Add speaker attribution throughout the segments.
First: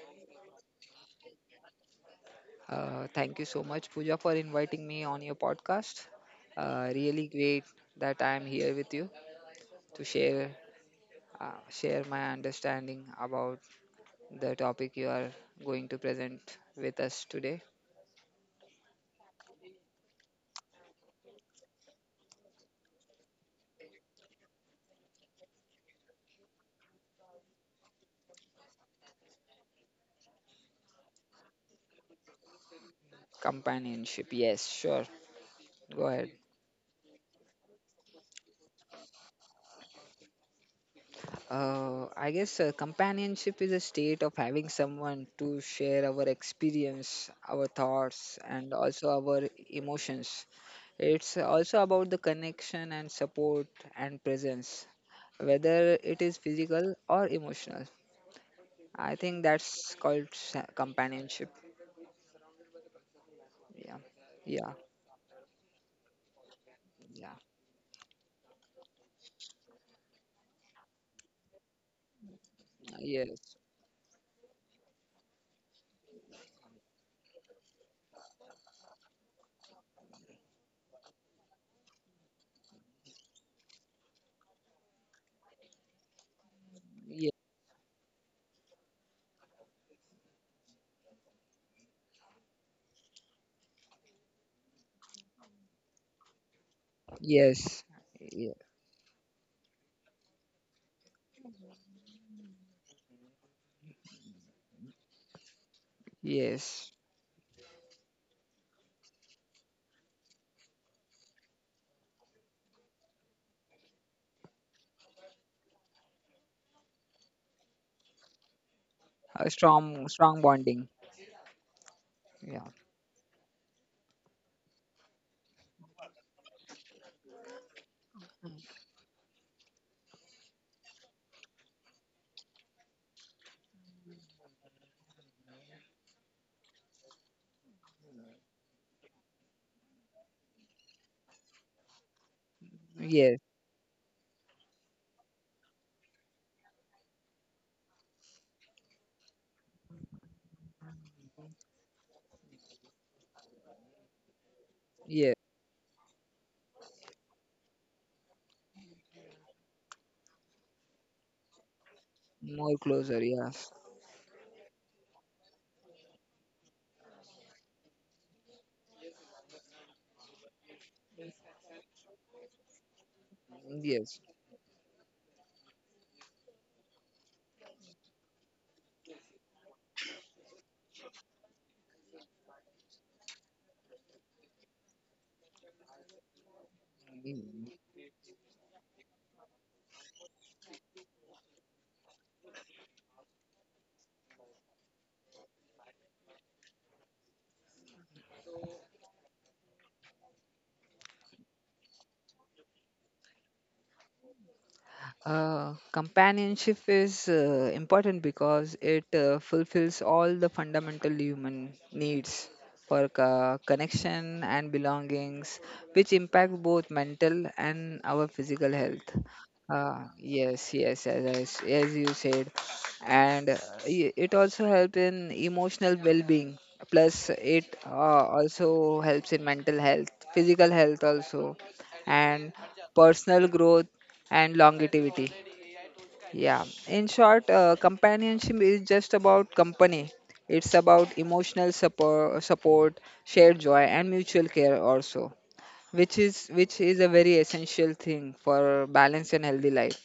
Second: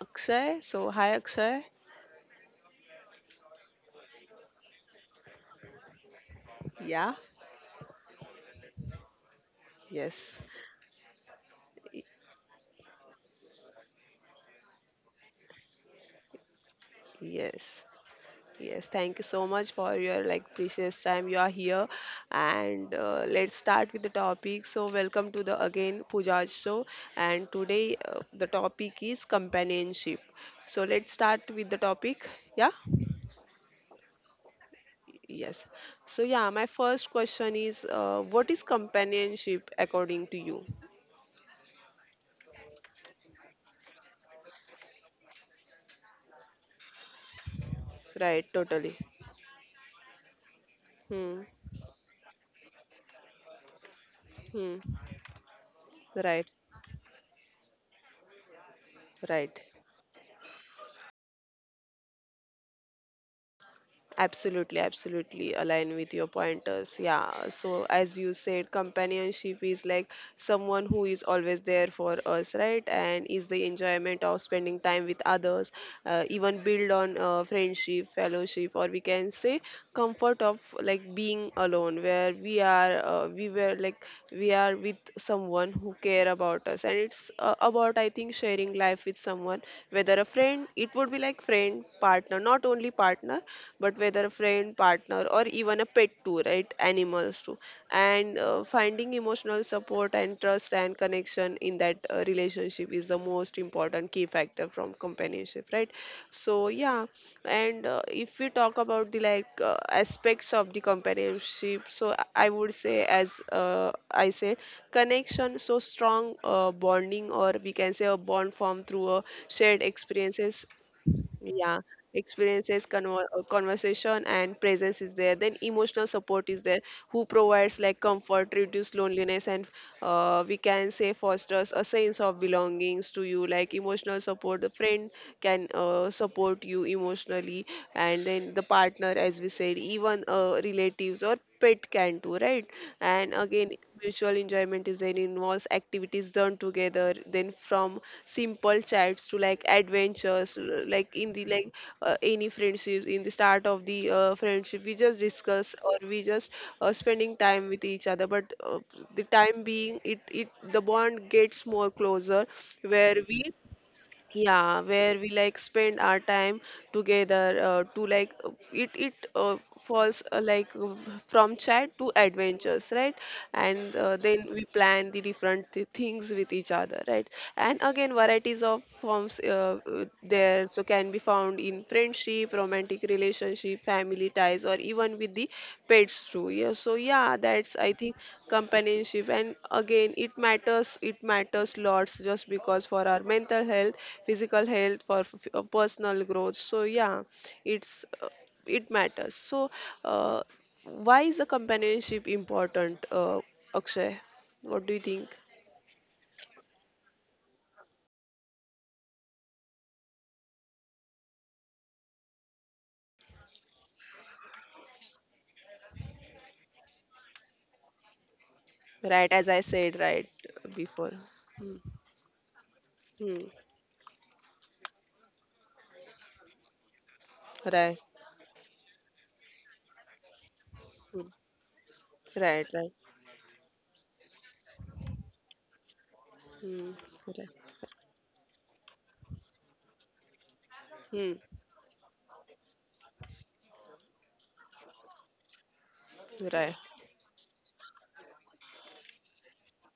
Speaker 1: Akshay. So hi, Akshay.
Speaker 2: Thank you so much, Pooja, for inviting me on your podcast.
Speaker 1: Yeah.
Speaker 2: Really great that I am here with you to
Speaker 1: Yes.
Speaker 2: share share my understanding about the topic you are going to present with us today.
Speaker 1: Yes. Yes, thank you so much for your like precious time you are here, and let's start with the topic. So welcome to the again Pooja show, and today the topic is companionship. So let's start with the topic. Yeah,
Speaker 2: Companionship. Yes, sure.
Speaker 1: yes.
Speaker 2: Go
Speaker 1: So
Speaker 2: ahead.
Speaker 1: yeah, my first question is, what is companionship according to you?
Speaker 2: I guess companionship is a state of having someone to share our experience, our thoughts,
Speaker 1: Right,
Speaker 2: and
Speaker 1: totally.
Speaker 2: also our emotions. It's
Speaker 1: Hmm.
Speaker 2: also about the connection and support and
Speaker 1: Hmm.
Speaker 2: presence, whether it is
Speaker 1: Right.
Speaker 2: physical or emotional. I think
Speaker 1: Right.
Speaker 2: that's called companionship. Yeah, yeah,
Speaker 1: Absolutely, absolutely align with your pointers.
Speaker 2: yeah.
Speaker 1: Yeah. So as you said, companionship is like someone who is always there for us, right? And is
Speaker 2: Yes,
Speaker 1: the enjoyment of spending time with others, even build on friendship, fellowship, or we can say comfort of like being alone, where we are, we were like we are with someone who care about us, and
Speaker 2: Ye-
Speaker 1: it's about I think sharing life with someone, whether a friend. It would be like friend partner, not only partner, but whether a friend partner or even a pet too, right? Animals too.
Speaker 2: yes,
Speaker 1: And
Speaker 2: Ye-
Speaker 1: finding emotional support and trust and connection in that relationship is the most important key factor from companionship, right? So
Speaker 2: yes.
Speaker 1: yeah. And if we talk about the like aspects of the companionship, so I would say, as I said connection. So strong bonding, or we can say a bond formed through a
Speaker 2: A
Speaker 1: shared
Speaker 2: strong, strong
Speaker 1: experiences.
Speaker 2: bonding.
Speaker 1: Yeah,
Speaker 2: Yeah,
Speaker 1: experiences, conversation, and presence is there. Then emotional support is there, who provides like comfort, reduce loneliness. And we can say fosters a sense of belongings to you. Like emotional support, the friend can support you emotionally. And then the partner, as we said, even relatives or pet can too, right?
Speaker 2: yes,
Speaker 1: And again, Mutual enjoyment is design involves activities done together, then from simple chats to like adventures, l- like in the like any friendships. In the start of the friendship, we just
Speaker 2: yes.
Speaker 1: discuss, or we just spending time with each other. But the time being, it the bond gets more closer,
Speaker 2: More
Speaker 1: where
Speaker 2: closer.
Speaker 1: we —
Speaker 2: Yeah.
Speaker 1: yeah, where we like spend our time together to like it it falls from chat to adventures, right? And
Speaker 2: Yes.
Speaker 1: then we plan the different things with each other, right? And again, varieties of forms there, so can be found in friendship, romantic relationship, family ties, or even with the pets too. Yeah, so yeah, that's I think companionship. And again, it matters. It matters lots just because for our mental health, physical health, for personal growth. So yeah, it's uh, it matters. So uh, why is the companionship important, Akshay? What do you think?
Speaker 2: Companionship is important because it fulfills all the fundamental human needs for connection and belongings, which impact both mental and our physical health.
Speaker 1: Right, as I said right
Speaker 2: Yes, yes,
Speaker 1: before.
Speaker 2: as,
Speaker 1: Hmm.
Speaker 2: as you said,
Speaker 1: Hmm.
Speaker 2: and it also helps in emotional well-being. Plus, it
Speaker 1: Right,
Speaker 2: also helps in mental health, physical health also, and
Speaker 1: right, right.
Speaker 2: personal growth and longevity. Yeah.
Speaker 1: Hmm,
Speaker 2: In short,
Speaker 1: right.
Speaker 2: companionship is just about company. It's about
Speaker 1: Hmm,
Speaker 2: emotional support, shared joy, and mutual care also, which is which
Speaker 1: right.
Speaker 2: is a very essential thing for balanced and healthy life.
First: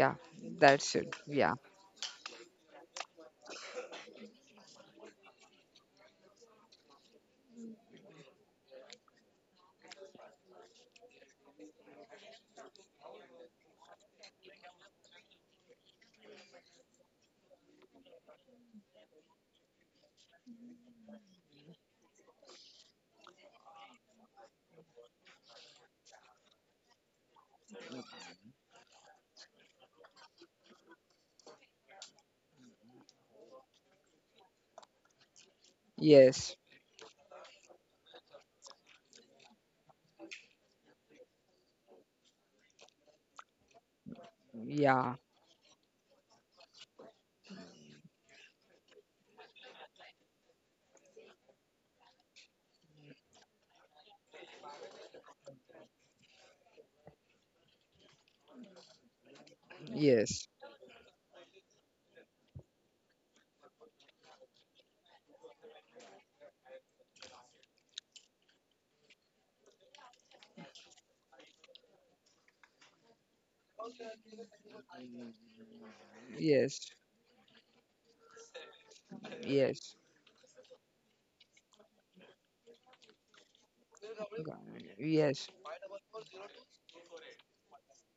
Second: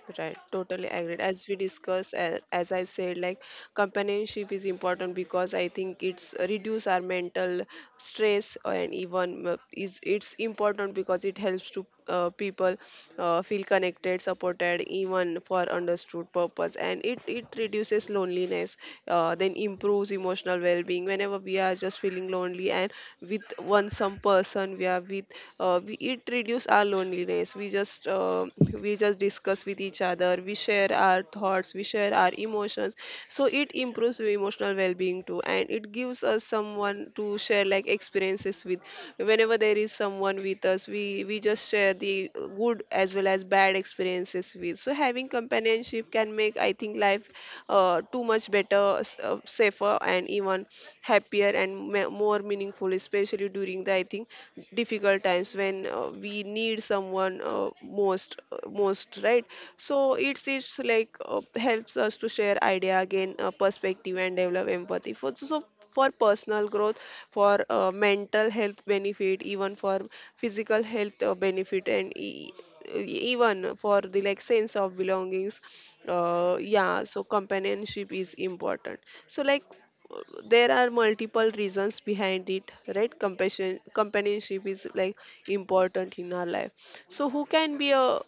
Speaker 2: Yeah,
Speaker 1: Right. Totally
Speaker 2: that's it.
Speaker 1: agreed. As
Speaker 2: Yeah.
Speaker 1: we discussed, as I said, like companionship is important because I think it's reduce our mental stress. And even is it's important because it helps to people feel connected, supported, even for understood purpose. And it reduces loneliness. Then improves emotional well-being. Whenever we are just feeling lonely, and with one some person we are with, it reduces reduce our loneliness. We just discuss with each other, we share our thoughts, we share our emotions. So it improves the emotional well-being too. And it gives us
Speaker 2: Yes.
Speaker 1: someone to share like experiences with. Whenever there is someone with us, we just share the good as well as bad experiences with. So
Speaker 2: Yeah.
Speaker 1: having companionship can make, I think, life too much better, safer, and even happier, and more meaningful, especially, during the, I think, difficult times, when we need someone most, right? So it's
Speaker 2: Yes.
Speaker 1: it's like helps us to share idea, gain perspective, and develop empathy. For, so for personal growth, for mental health benefit, even for physical health benefit, and even for the like sense of belongings
Speaker 2: Yes.
Speaker 1: yeah. So companionship is important. So like
Speaker 2: Yes.
Speaker 1: there are multiple reasons behind it, right? compassion Companionship is like
Speaker 2: Yes.
Speaker 1: important in our life. So who can be a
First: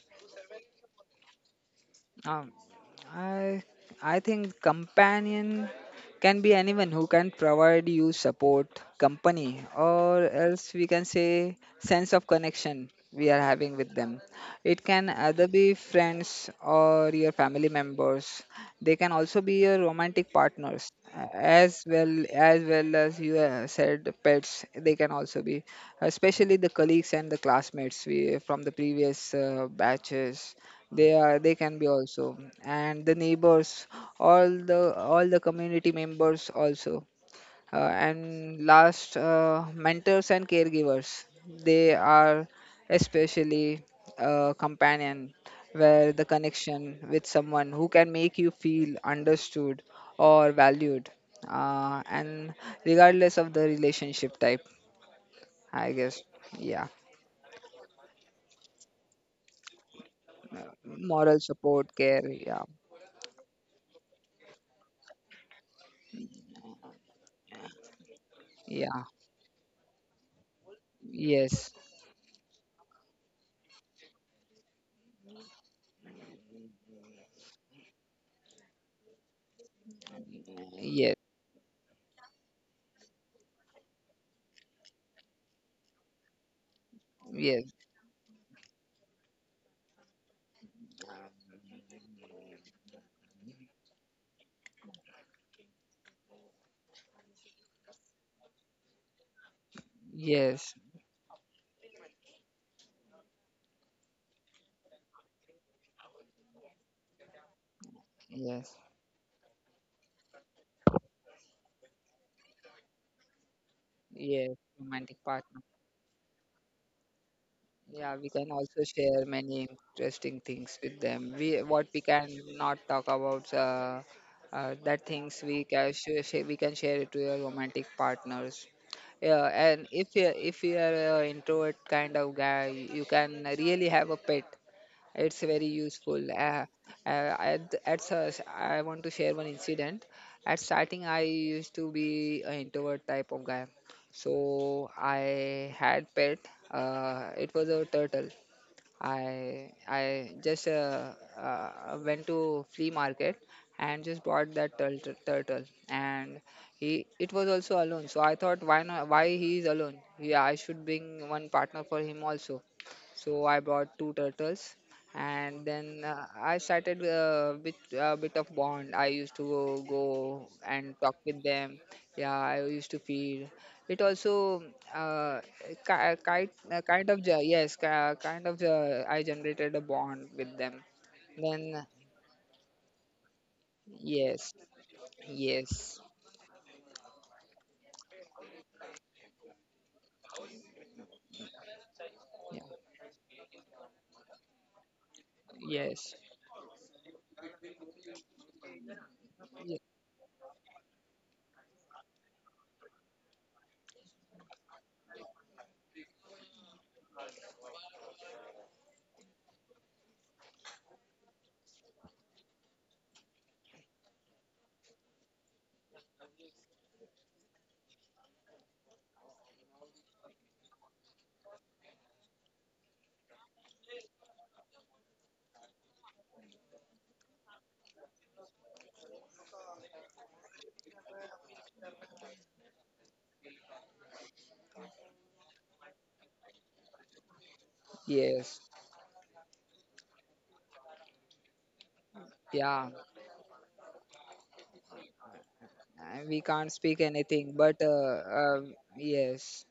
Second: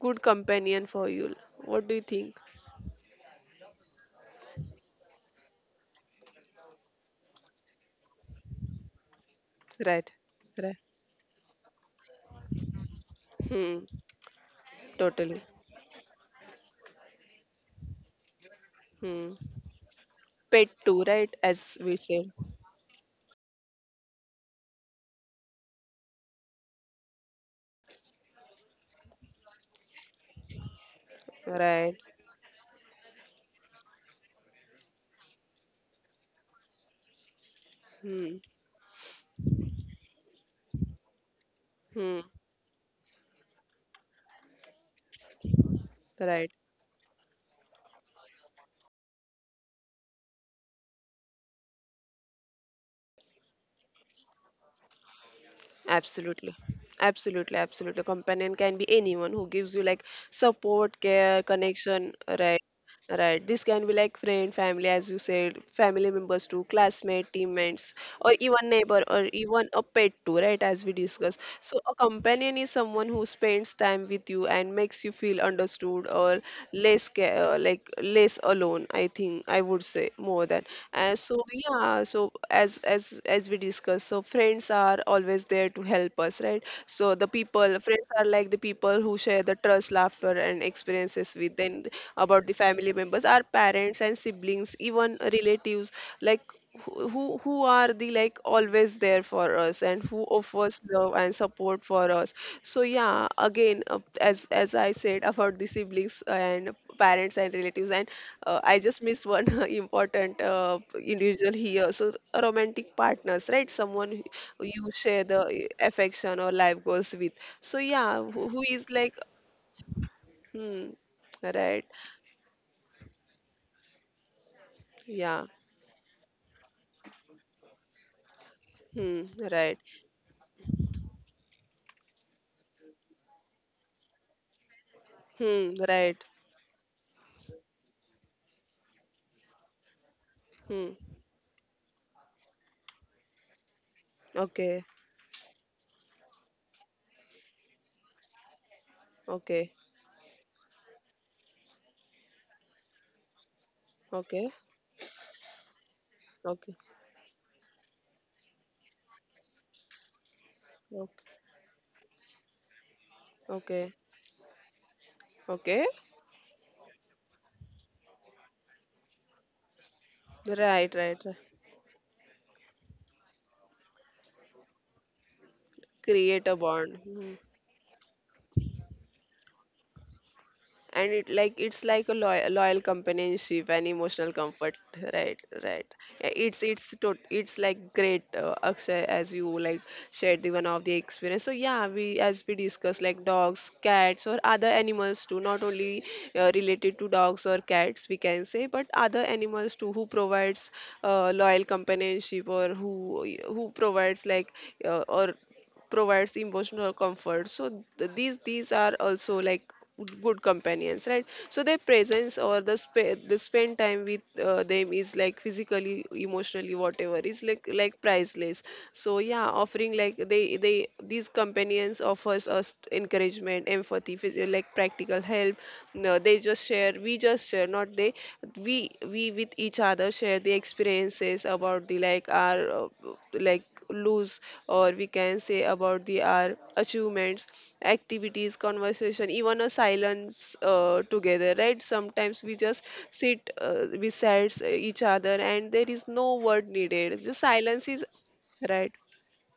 Speaker 1: good companion for you? What do you think?
Speaker 2: Um, I I think companion can be anyone who can provide you support, company,
Speaker 1: Right.
Speaker 2: or else
Speaker 1: Right.
Speaker 2: we can say sense of connection we are having
Speaker 1: Hmm,
Speaker 2: with them. It can
Speaker 1: totally.
Speaker 2: either be friends or your family members. They can
Speaker 1: Hmm.
Speaker 2: also be your romantic
Speaker 1: Pet
Speaker 2: partners,
Speaker 1: too, right? As
Speaker 2: as
Speaker 1: we
Speaker 2: well
Speaker 1: said.
Speaker 2: as well as you said pets. They can also be especially the colleagues and the classmates we, from the previous batches. They can be
Speaker 1: Right.
Speaker 2: also, and the neighbors, all the community members also, uh,
Speaker 1: Hmm.
Speaker 2: and last mentors and caregivers. They
Speaker 1: Hmm.
Speaker 2: are especially a companion where the
Speaker 1: Right.
Speaker 2: connection with someone who can make you feel understood or valued, and regardless of the relationship type, I guess.
Speaker 1: Absolutely.
Speaker 2: Yeah,
Speaker 1: Absolutely, absolutely. A Companion can be anyone who gives you like support,
Speaker 2: moral
Speaker 1: care,
Speaker 2: support
Speaker 1: connection,
Speaker 2: care. Yeah,
Speaker 1: right? Right. This can be like friend, family, as you said, family members too, classmate, teammates, or even
Speaker 2: yeah,
Speaker 1: neighbor, or even a pet too, right? As we discussed.
Speaker 2: yes,
Speaker 1: So a companion is someone who spends time with you and makes you feel understood, or less like less alone. I think I would say more than.
Speaker 2: yes,
Speaker 1: And so yeah. So as we discussed, so friends are always there to help us, right? So the
Speaker 2: yes,
Speaker 1: people, friends are like the people who share the trust, laughter, and experiences with. Then about the family members, our parents and siblings, even relatives, like who are the like always there for us, and who
Speaker 2: yes,
Speaker 1: offers love and support for us. So yeah, again, as I said, about the siblings and parents and relatives, and
Speaker 2: yes,
Speaker 1: I just missed one important individual here. So romantic partners, right? Someone
Speaker 2: yes.
Speaker 1: you
Speaker 2: Romantic
Speaker 1: share
Speaker 2: partner.
Speaker 1: the affection or life goals with. So
Speaker 2: Yeah, we
Speaker 1: yeah,
Speaker 2: can
Speaker 1: who
Speaker 2: also
Speaker 1: is
Speaker 2: share
Speaker 1: like,
Speaker 2: many interesting things with
Speaker 1: hmm,
Speaker 2: them. We what
Speaker 1: right,
Speaker 2: we can not talk about, that things
Speaker 1: yeah,
Speaker 2: we can share it to your romantic partners.
Speaker 1: hmm,
Speaker 2: Yeah, and
Speaker 1: right,
Speaker 2: if you are an introvert kind of guy, you can really have a pet. It's very
Speaker 1: hmm,
Speaker 2: useful.
Speaker 1: right,
Speaker 2: I want to share one incident. At
Speaker 1: hmm,
Speaker 2: starting, I used to be an introvert type of guy, so
Speaker 1: okay,
Speaker 2: I had pet. It was a turtle. I
Speaker 1: okay,
Speaker 2: I just went to flea market, and just bought
Speaker 1: okay,
Speaker 2: that turtle. And
Speaker 1: okay,
Speaker 2: he it was also alone, so I thought, why not, why he is alone, yeah, I should bring one partner for him also. So I bought
Speaker 1: okay, okay,
Speaker 2: two turtles. And then,
Speaker 1: okay,
Speaker 2: I started, with a bit of bond, I used to go and
Speaker 1: right,
Speaker 2: talk
Speaker 1: right,
Speaker 2: with
Speaker 1: right.
Speaker 2: them. Yeah, I used to feed it also. uh,
Speaker 1: Create a
Speaker 2: Kind
Speaker 1: bond.
Speaker 2: of
Speaker 1: Hmm.
Speaker 2: yes, kind of, I generated a bond with them.
Speaker 1: And
Speaker 2: Then
Speaker 1: it's like a loyal, companionship and emotional
Speaker 2: yes,
Speaker 1: comfort. Right,
Speaker 2: yes,
Speaker 1: right. Yeah, it's like great, Akshay, as you like shared the one of the experience. So yeah, we,
Speaker 2: yeah,
Speaker 1: as we discussed, like dogs, cats, or other animals too, not
Speaker 2: yes,
Speaker 1: only related to dogs or cats, we can say, but other
Speaker 2: ye-
Speaker 1: animals too, who provides loyal companionship, or who provides like or provides emotional comfort. So these are also like good companions, right? So their presence, or the spend time with them is like physically, emotionally, whatever, is like priceless. So yeah, offering like they these companions offers us encouragement, empathy, like practical help. No, they just share, we just share, not they. We with each other share the experiences about the like our like lose, or we can say about the our achievements,
Speaker 2: yes,
Speaker 1: activities, conversation, even a silence together, right? Sometimes we
Speaker 2: yeah.
Speaker 1: just sit besides each other, and there is
Speaker 2: We
Speaker 1: no
Speaker 2: can't
Speaker 1: word
Speaker 2: speak
Speaker 1: needed,
Speaker 2: anything,
Speaker 1: just
Speaker 2: but
Speaker 1: silence is —
Speaker 2: uh,
Speaker 1: right,
Speaker 2: yes,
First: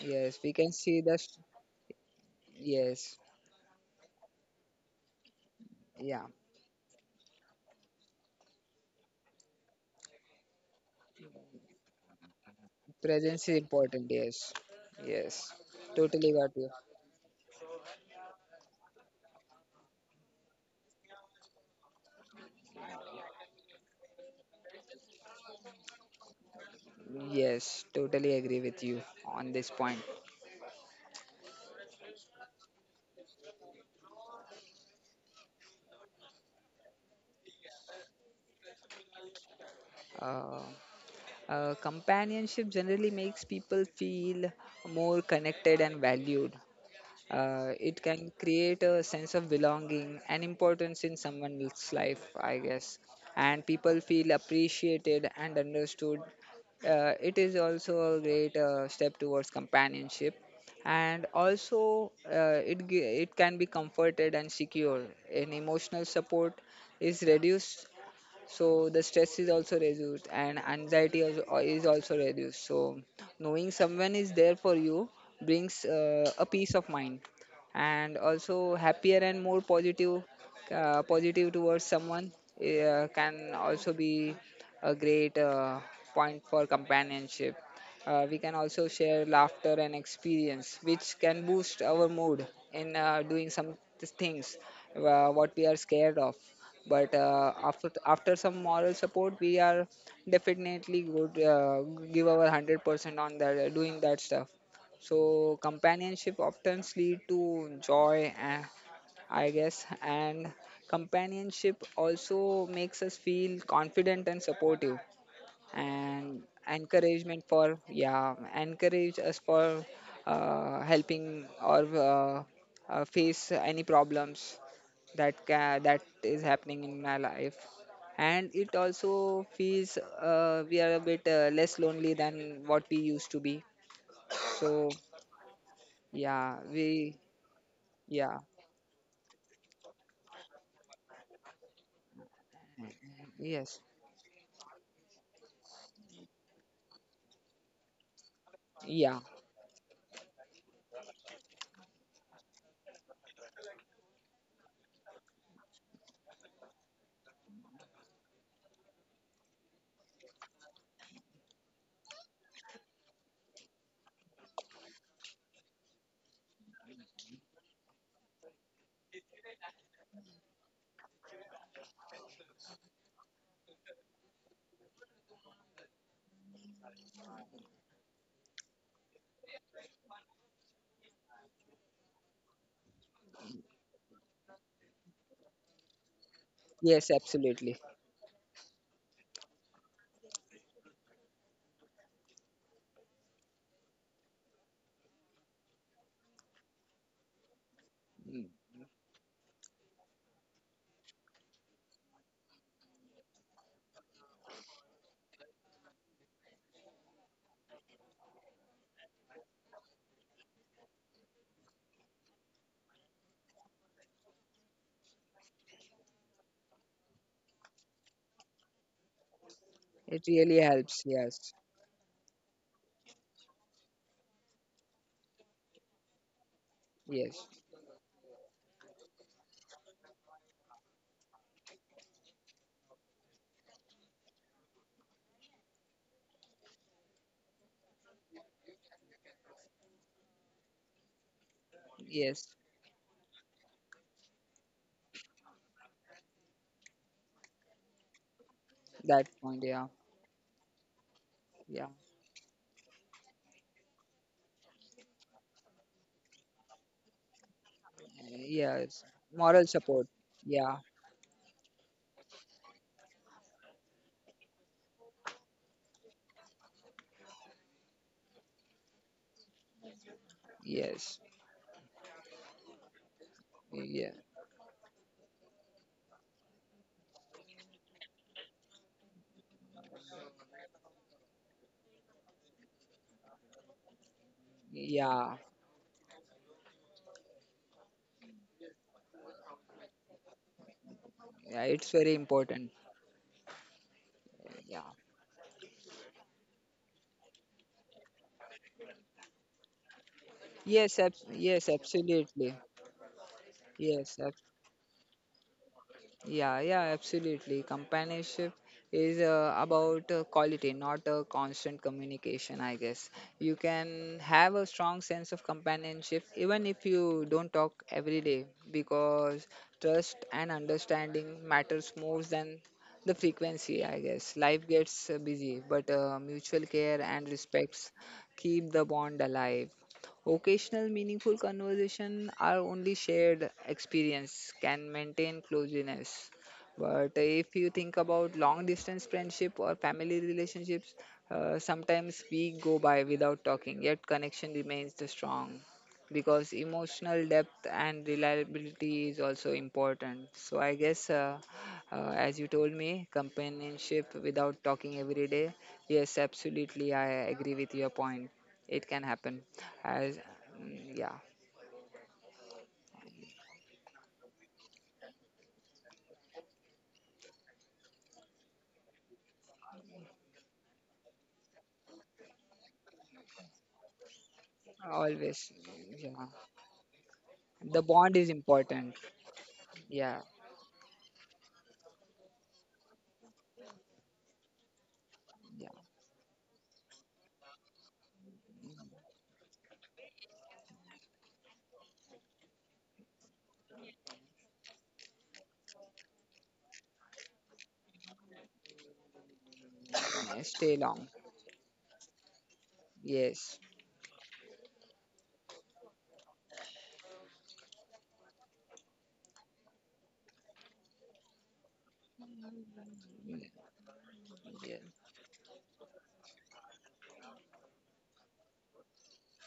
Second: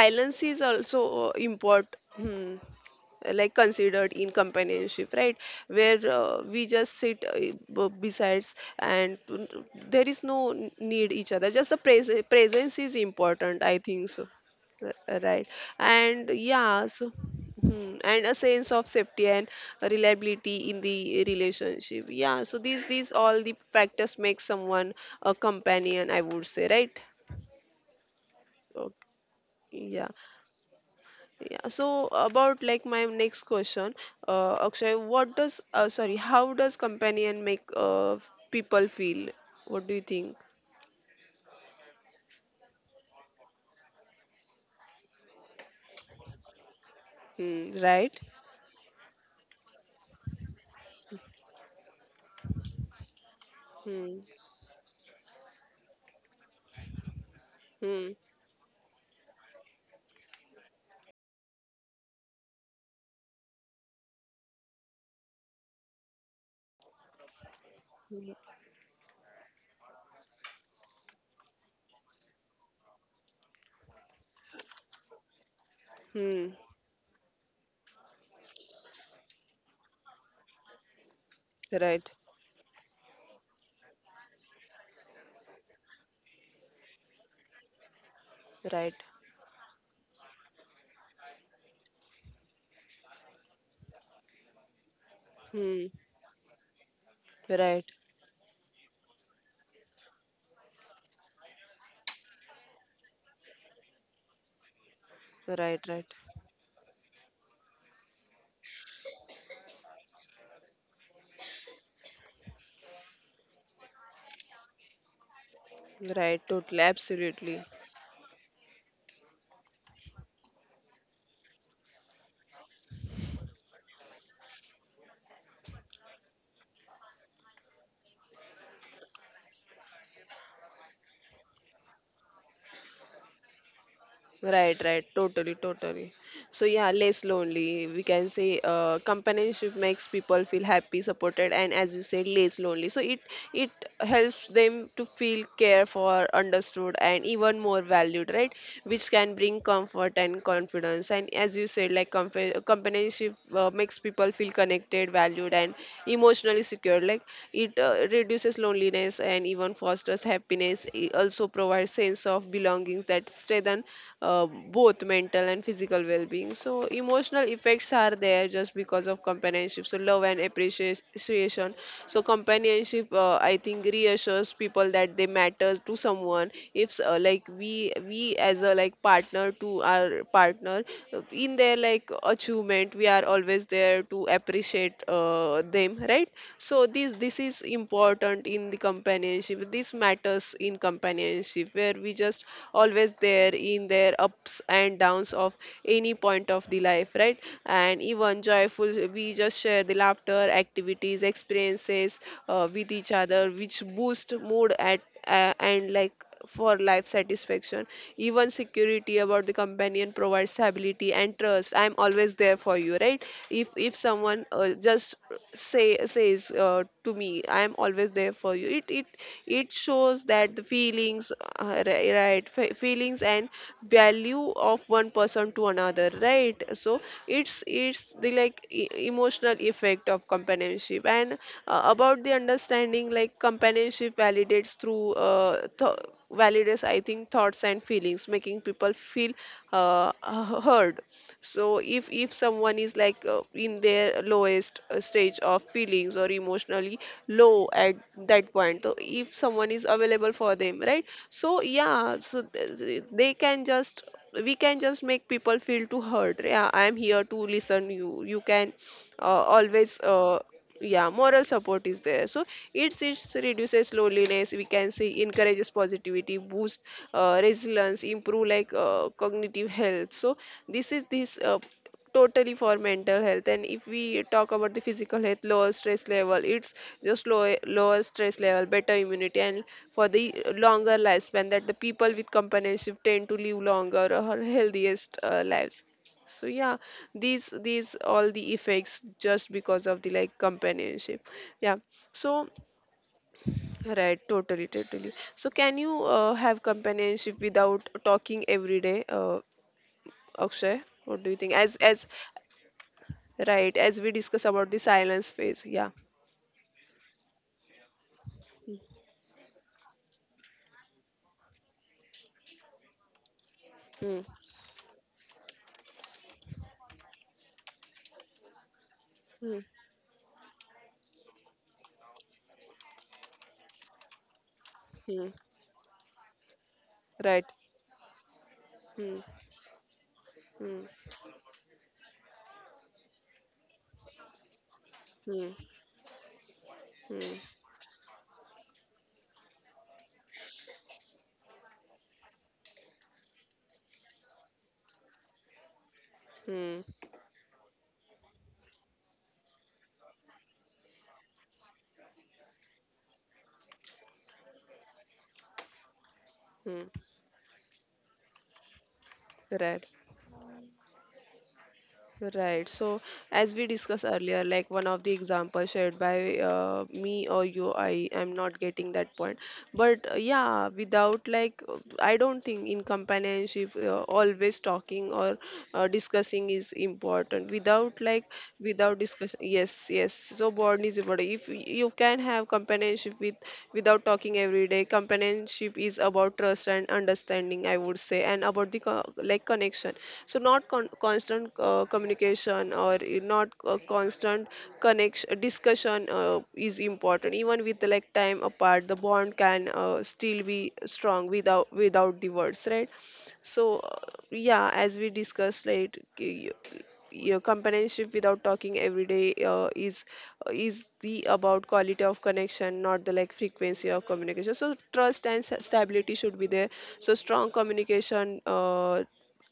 Speaker 2: yes, we
Speaker 1: is
Speaker 2: can see the
Speaker 1: also important. Hmm,
Speaker 2: yes,
Speaker 1: like considered in companionship, right? Where
Speaker 2: yeah,
Speaker 1: we just sit besides, and there is no need each other, just the presence is
Speaker 2: presence is
Speaker 1: important, I
Speaker 2: important,
Speaker 1: think. So
Speaker 2: yes, yes,
Speaker 1: Right.
Speaker 2: totally
Speaker 1: And
Speaker 2: got you,
Speaker 1: yeah. So hmm, and a sense of safety and reliability in the relationship. Yeah, so these all the factors make someone a companion, I would say, right?
Speaker 2: yes, totally agree with
Speaker 1: Okay,
Speaker 2: you on this point.
Speaker 1: yeah. Yeah, so about like my next question, Akshay, what does how does companion make people feel? What do you think?
Speaker 2: uh, Companionship generally makes people feel more connected and valued.
Speaker 1: Hmm,
Speaker 2: It can
Speaker 1: right?
Speaker 2: create a sense of belonging and importance in someone else's life, I guess. And people
Speaker 1: Hmm,
Speaker 2: feel appreciated and understood. It is also
Speaker 1: hmm,
Speaker 2: a great step towards companionship. And also, it can be comforted and secure. An emotional support is reduced, so the stress is also reduced and anxiety also, is also reduced. So knowing someone is there for you brings a
Speaker 1: hmm,
Speaker 2: peace of mind, and also happier and more positive towards
Speaker 1: right,
Speaker 2: someone, can also be a great point for companionship. We can also
Speaker 1: right,
Speaker 2: share laughter and experience which can boost our mood in doing some things, what we are
Speaker 1: hmm,
Speaker 2: scared of. But, uh,
Speaker 1: right,
Speaker 2: after after some moral support, we are definitely good, give our 100% on that, doing that stuff. So
Speaker 1: right, right,
Speaker 2: companionship often lead to joy and, I guess, and companionship also makes us feel confident and supportive and
Speaker 1: right, totally,
Speaker 2: encouragement
Speaker 1: absolutely.
Speaker 2: for, yeah, encourage us for, helping, or, face any problems that is happening in my life. And it also feels, we are a bit less lonely than what we used to be. So
Speaker 1: Right, right, totally, totally.
Speaker 2: yeah,
Speaker 1: So yeah,
Speaker 2: we,
Speaker 1: less lonely. We can
Speaker 2: yeah,
Speaker 1: say companionship makes people feel happy, supported, and, as you said, less lonely. So it
Speaker 2: yes,
Speaker 1: helps them to feel cared for, understood, and even more valued, right? Which
Speaker 2: yeah,
Speaker 1: can bring comfort and confidence. And as you said, like companionship makes people feel connected, valued, and emotionally secure. Like it reduces loneliness, and even fosters happiness. It also provides sense of belonging that strengthen both mental and physical well-being. So emotional effects are there just because of companionship. So love and appreciation. So companionship, I think, reassures people that they matter to someone. If like we as a like partner to our partner in their like achievement, we are always there to appreciate, motivate them, right? So
Speaker 2: yes,
Speaker 1: this is
Speaker 2: absolutely.
Speaker 1: important in the companionship. This matters in companionship, where we just always there in their ups and downs of any point of the life, right? And
Speaker 2: Mm.
Speaker 1: even joyful, we just share the laughter, activities, experiences with each other, which boost mood at and like for life satisfaction. Even security about the companion provides stability and trust. I'm always there for you, right? If someone just say says to me, I'm always there for you. It
Speaker 2: It
Speaker 1: shows that
Speaker 2: really
Speaker 1: the
Speaker 2: helps.
Speaker 1: feelings,
Speaker 2: Yes,
Speaker 1: right? Feelings and value of one person to another, right? So
Speaker 2: yes,
Speaker 1: it's the like emotional effect of companionship and about the understanding like companionship validates through validates I think thoughts and feelings making people feel heard. So if
Speaker 2: yes,
Speaker 1: if someone is like in their lowest stage of feelings or emotionally low at that point, so
Speaker 2: that
Speaker 1: if
Speaker 2: point. Yeah,
Speaker 1: someone is available for them, right? So
Speaker 2: yeah.
Speaker 1: yeah, so they can just, we can just make people feel to heard. Yeah, I am here to listen. You can
Speaker 2: Yes, moral
Speaker 1: always
Speaker 2: support. Yeah,
Speaker 1: yeah, moral support is there. So it's reduces loneliness, we can say, encourages positivity, boost resilience, improve cognitive health. So this is
Speaker 2: yes,
Speaker 1: this uh, totally for mental health. And if
Speaker 2: yeah,
Speaker 1: we talk about the physical health, lower stress level, it's just lower stress level, better immunity, and for the longer lifespan, that the people with companionship tend to live longer or healthiest
Speaker 2: yeah,
Speaker 1: lives. So yeah, these all the effects just because of the like companionship.
Speaker 2: yeah.
Speaker 1: Yeah,
Speaker 2: It's very
Speaker 1: so
Speaker 2: important.
Speaker 1: right, totally,
Speaker 2: Yeah.
Speaker 1: totally. So can you have companionship without talking every day, Akshay?
Speaker 2: Yes, abs
Speaker 1: What do you think?
Speaker 2: yes,
Speaker 1: As
Speaker 2: absolutely.
Speaker 1: right, as we
Speaker 2: Yes,
Speaker 1: discuss about the silence phase. Yeah.
Speaker 2: yeah, yeah, absolutely. Companionship is about quality, not a constant communication, I guess. You can
Speaker 1: Hmm.
Speaker 2: have a strong sense of companionship even if you don't talk every day, because
Speaker 1: Hmm.
Speaker 2: trust and understanding matters more than the frequency, I guess. Life gets
Speaker 1: Hmm.
Speaker 2: busy, but mutual care and
Speaker 1: Right.
Speaker 2: respects keep the bond
Speaker 1: Hmm.
Speaker 2: alive. Occasional
Speaker 1: Hmm.
Speaker 2: meaningful conversation are only shared experience can maintain
Speaker 1: Hmm.
Speaker 2: closeness. But
Speaker 1: Hmm.
Speaker 2: if you think about long distance friendship or family relationships, sometimes we go by without talking, yet connection remains the strong, because
Speaker 1: Hmm.
Speaker 2: emotional depth and reliability is also important. So I guess, as you told me, companionship without talking every day. Yes, absolutely,
Speaker 1: Hmm.
Speaker 2: I agree with your point. It can happen.
Speaker 1: Right.
Speaker 2: As, mm, yeah,
Speaker 1: Right. So, as we discussed earlier, like one of the examples shared by me or you, I am not getting that point. But yeah, without like, I don't think in companionship, always talking or
Speaker 2: always, yeah.
Speaker 1: discussing is important.
Speaker 2: The
Speaker 1: Without
Speaker 2: bond
Speaker 1: like,
Speaker 2: is important.
Speaker 1: without discussion, yes, yes.
Speaker 2: Yeah,
Speaker 1: So, bond is important. If you can have companionship with without talking every day,
Speaker 2: yeah,
Speaker 1: companionship is about trust and understanding, I would say, and about the like connection. So not constant communication, or not constant connection discussion is important. Even with like time apart, the bond can still
Speaker 2: yeah.
Speaker 1: be
Speaker 2: Stay long.
Speaker 1: strong without the words, right?
Speaker 2: Yes.
Speaker 1: So uh, yeah, as we discussed, like y- y- your companionship without talking every day uh, is is the about quality of connection, not the like
Speaker 2: Mm,
Speaker 1: frequency of communication. So
Speaker 2: yeah,
Speaker 1: trust and stability should be there. So strong communication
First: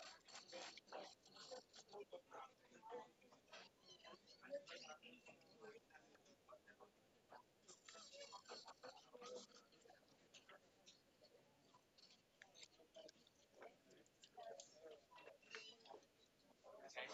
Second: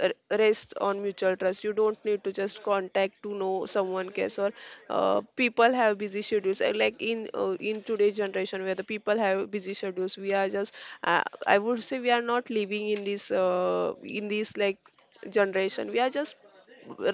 Speaker 1: rests on mutual trust. You don't need to just contact to know someone cares, or people have busy schedules. Like in today's generation where the people have busy schedules, we are just I would say we are not living in this like generation. We are just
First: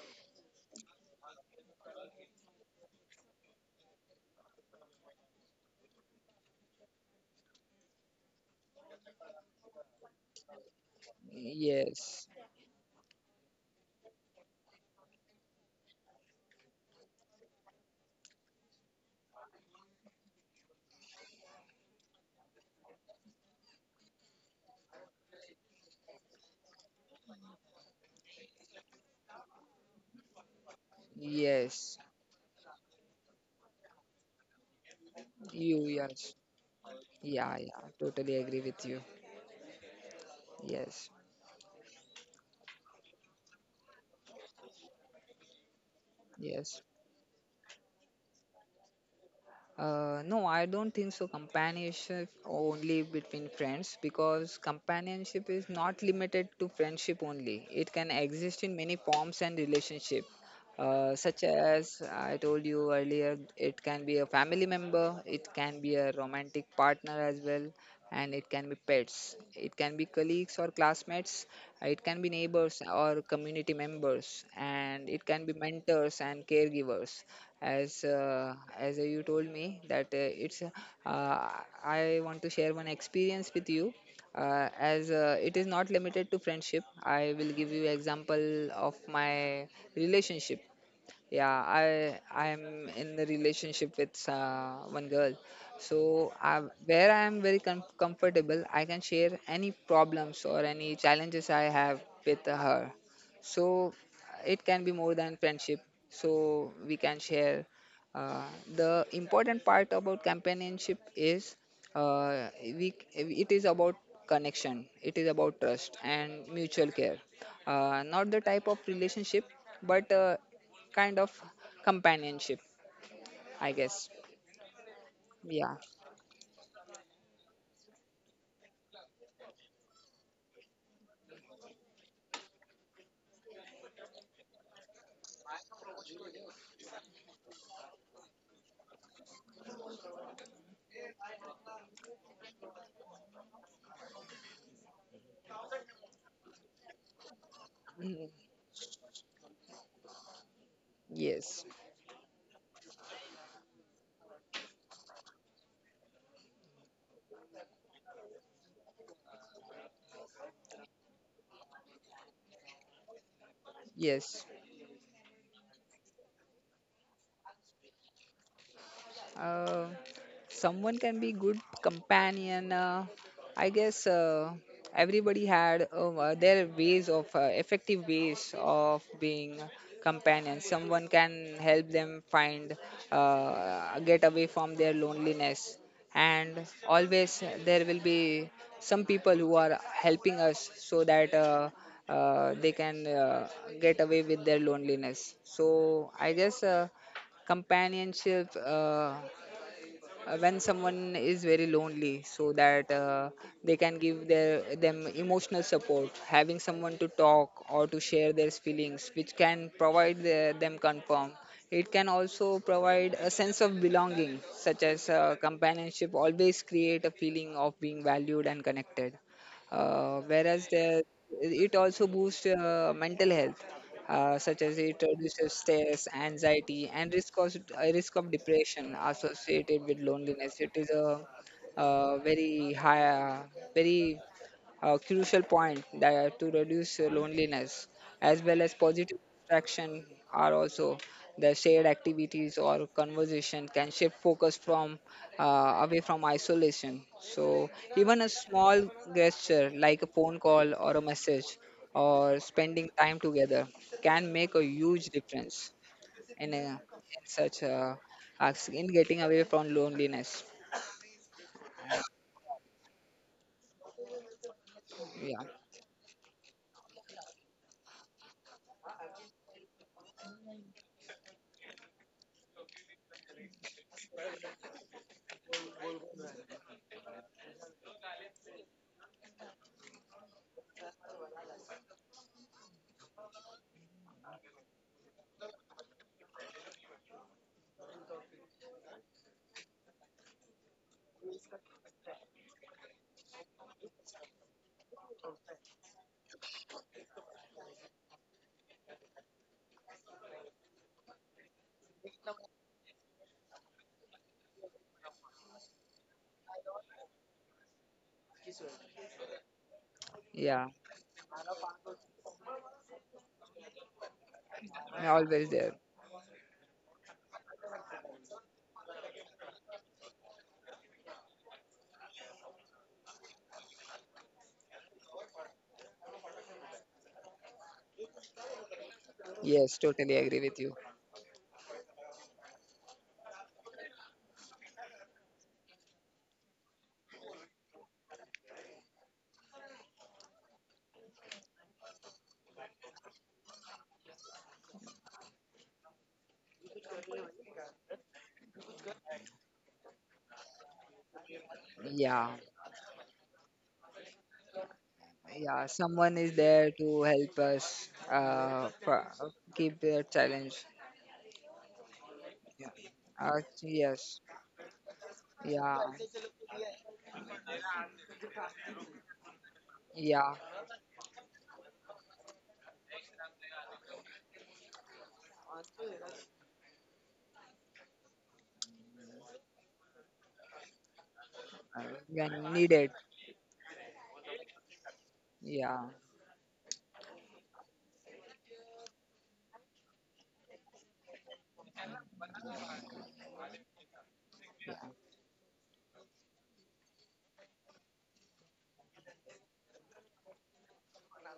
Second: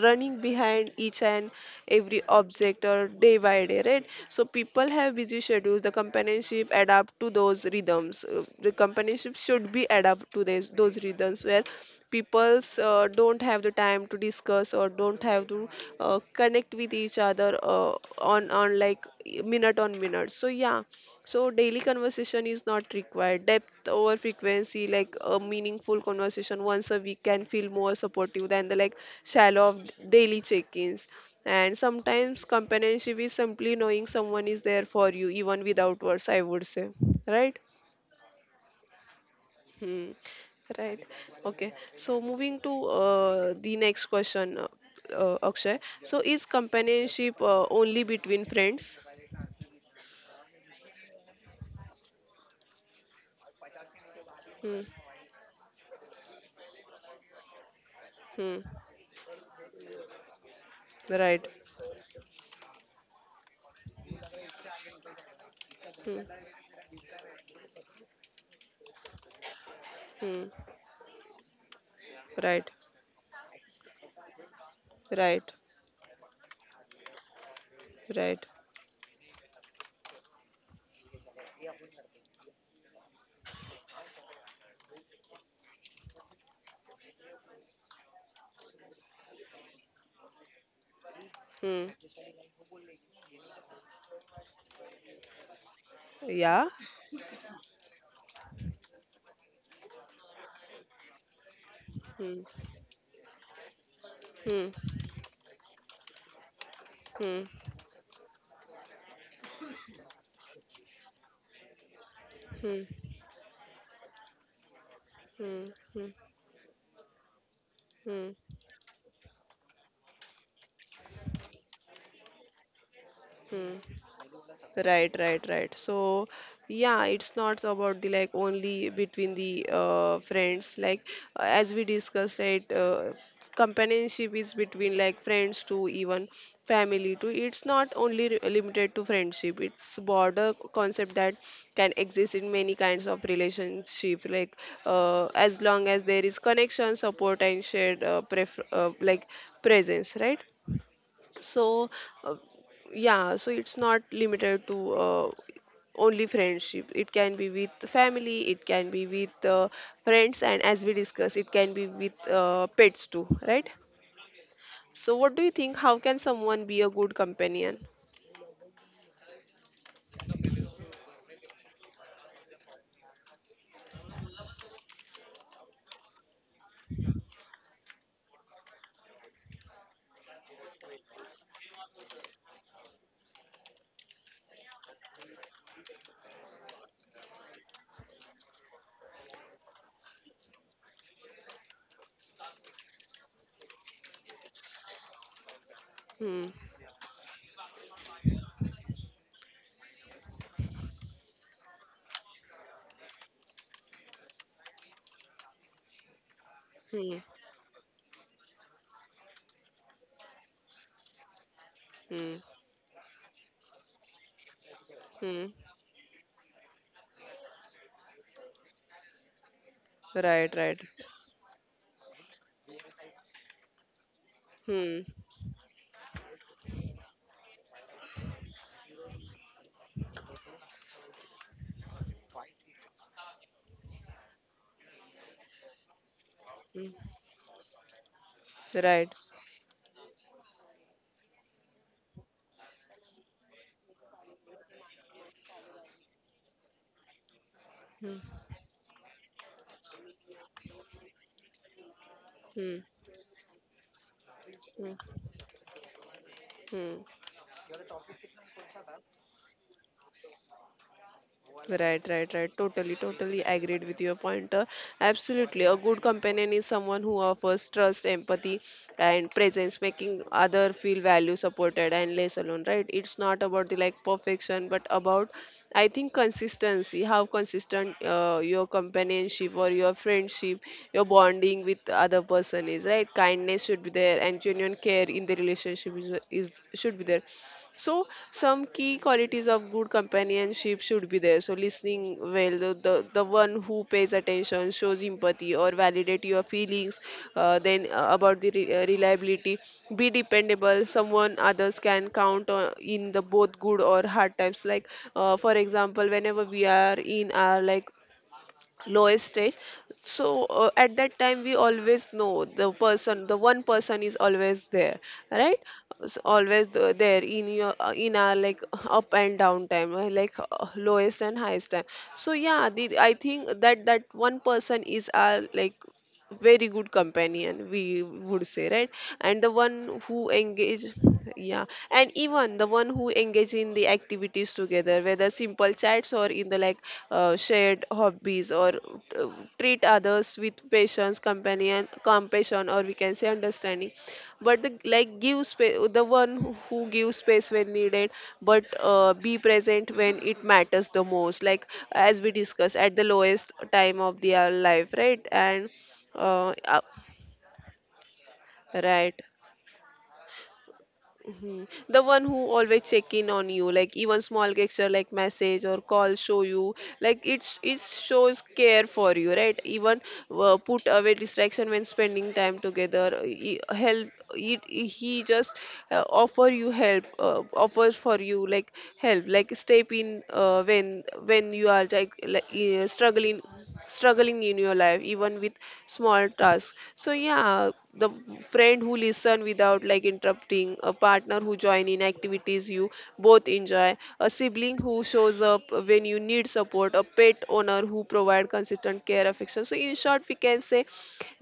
Speaker 1: running behind each and every object or day by day, right? So people have busy schedules, the companionship adapt to those rhythms. The companionship should be adapt to these those rhythms where
Speaker 2: yes.
Speaker 1: people's don't have the time to discuss or don't have to connect with each other on like minute on minute. So yeah, so daily conversation is not required. Depth over frequency, like a meaningful conversation once a week can feel more supportive than the like shallow of daily check-ins. And
Speaker 2: Yes.
Speaker 1: sometimes companionship is simply knowing someone is there for you even
Speaker 2: You
Speaker 1: without words,
Speaker 2: yes.
Speaker 1: I would say.
Speaker 2: Yeah,
Speaker 1: Right?
Speaker 2: yeah. Totally agree with you.
Speaker 1: Hmm. Right.
Speaker 2: Yes.
Speaker 1: Okay. So moving to the next question, Akshay. So is
Speaker 2: Yes.
Speaker 1: companionship only between friends?
Speaker 2: No, I don't think so. Companionship only between friends, because
Speaker 1: Hmm.
Speaker 2: companionship is not limited to friendship only. It can
Speaker 1: Hmm.
Speaker 2: exist in many forms and relationship. Such
Speaker 1: Right.
Speaker 2: as I told you earlier, it can be a family member, it can be a
Speaker 1: Hmm.
Speaker 2: romantic partner as well, and it can be pets, it can be
Speaker 1: Hmm.
Speaker 2: colleagues or classmates, it can be
Speaker 1: Right.
Speaker 2: neighbors or community members, and it can
Speaker 1: Right.
Speaker 2: be mentors and caregivers. As
Speaker 1: Right.
Speaker 2: uh, as you told me that, I want to share one experience with you. As, it is not limited to friendship, I will give you example of my relationship. Yeah,
Speaker 1: Hmm.
Speaker 2: I'm in a relationship with, one girl. So I,
Speaker 1: Yeah.
Speaker 2: where I am very comfortable, I can share any problems or any challenges I have with
Speaker 1: Hmm.
Speaker 2: her. So it
Speaker 1: Hmm.
Speaker 2: can be more than friendship, so we can
Speaker 1: Hmm.
Speaker 2: share. uh, the important part about companionship is,
Speaker 1: Hmm.
Speaker 2: we it is about connection, it is about
Speaker 1: Hmm.
Speaker 2: trust
Speaker 1: Hmm.
Speaker 2: and mutual care, not
Speaker 1: Hmm.
Speaker 2: the type of relationship, but, kind of companionship, I
Speaker 1: Hmm.
Speaker 2: guess.
Speaker 1: Right, right,
Speaker 2: Yeah.
Speaker 1: right. So, yeah, it's not about the like only between the friends. Like as we discussed, right, companionship is between like friends to even family too. It's not only limited to friendship. It's broader concept that can exist in many kinds of relationship. Like as long as there is connection, support, and shared
Speaker 2: Mhm.
Speaker 1: pref like presence, right?
Speaker 2: Yes.
Speaker 1: So uh, yeah, so it's not limited to only friendship. It can be with family, it can be with friends, and as we discussed, it can be with pets too, right?
Speaker 2: Yes.
Speaker 1: So what do you think, how can someone be a good companion?
Speaker 2: Uh, Someone can be good companion. I guess, everybody had, their ways of effective ways of being companion. Someone can help them find get away from their loneliness, and always there will be some people who are helping us so that. They can get away with their loneliness. So I guess,
Speaker 1: Hmm.
Speaker 2: companionship. When someone is very lonely, so that they can give their them emotional support, having someone to
Speaker 1: Hmm.
Speaker 2: talk or to share their feelings, which can provide them confirm. It can
Speaker 1: Hmm.
Speaker 2: also provide a sense of belonging, such as,
Speaker 1: Hmm.
Speaker 2: companionship always create a feeling of being valued and connected.
Speaker 1: Right.
Speaker 2: Whereas
Speaker 1: Right.
Speaker 2: there, it also boosts mental health, such as
Speaker 1: Hmm.
Speaker 2: it reduces stress, anxiety, and risk of depression associated with loneliness. It is a, very high, very a crucial point that to
Speaker 1: Hmm.
Speaker 2: reduce loneliness, as well as
Speaker 1: Right.
Speaker 2: positive distraction are also the shared activities or conversation can shift focus from uh, away from isolation. So even
Speaker 1: Hmm.
Speaker 2: a small gesture like a phone call or a message or
Speaker 1: Hmm.
Speaker 2: spending time together can make a
Speaker 1: Hmm.
Speaker 2: huge difference in, a,
Speaker 1: Hmm.
Speaker 2: in such a in getting away from loneliness.
Speaker 1: Right, right, right. Totally, totally agreed with your point.
Speaker 2: Yeah,
Speaker 1: Absolutely. A good companion is someone who offers trust, empathy, and presence, making other feel value, supported, and less alone, right? It's not about the like perfection, but about, I think, consistency, how consistent your companionship or your friendship, your bonding with the other person is, right? Kindness should be there, and genuine care in the relationship is should be there. So, some key qualities of good companionship should be there. So, listening well, the, the one who pays attention, shows empathy, or validate your feelings. Then, about the reliability, be dependable, someone others can count on in the both good or hard times. Like, for example, whenever we are in our like lowest stage, so
Speaker 2: yeah.
Speaker 1: at that time we always know the person, the one person is always there,
Speaker 2: I'm always
Speaker 1: right?
Speaker 2: there.
Speaker 1: Always there in your in our like up and down time like lowest and highest time. So yeah, the, I think that that one person is our like very good companion, we would say, right? And the
Speaker 2: Yes,
Speaker 1: one
Speaker 2: totally
Speaker 1: who
Speaker 2: agree with you.
Speaker 1: engage, yeah, and even the one who engage in the activities together, whether simple chats or in the like shared hobbies, or uh, treat others with patience, companion compassion, or we can say understanding. But the like give space, the one who gives space when needed, but be present when it matters the most, like as
Speaker 2: Yeah,
Speaker 1: we discussed, at the lowest time of their life, right?
Speaker 2: yeah,
Speaker 1: And
Speaker 2: someone is
Speaker 1: uh,
Speaker 2: there
Speaker 1: uh,
Speaker 2: to help us, for,
Speaker 1: right.
Speaker 2: keep the challenge.
Speaker 1: The one who
Speaker 2: Yeah.
Speaker 1: always check in on you, like even
Speaker 2: Yes,
Speaker 1: small gesture like message or
Speaker 2: yeah,
Speaker 1: call show you, like it's it shows care for you, right? Even
Speaker 2: yeah.
Speaker 1: put away distraction when spending time together. He, help. It, he just offer you help, offers for you like help, like step in when you are
Speaker 2: uh,
Speaker 1: like, like
Speaker 2: when
Speaker 1: uh,
Speaker 2: needed.
Speaker 1: struggling in your life even with
Speaker 2: Yeah,
Speaker 1: small tasks. So yeah, the friend who listen without like interrupting, a partner who join in activities you both enjoy, a sibling who shows up when you need support, a pet owner who provide consistent care affection. So in short, we can say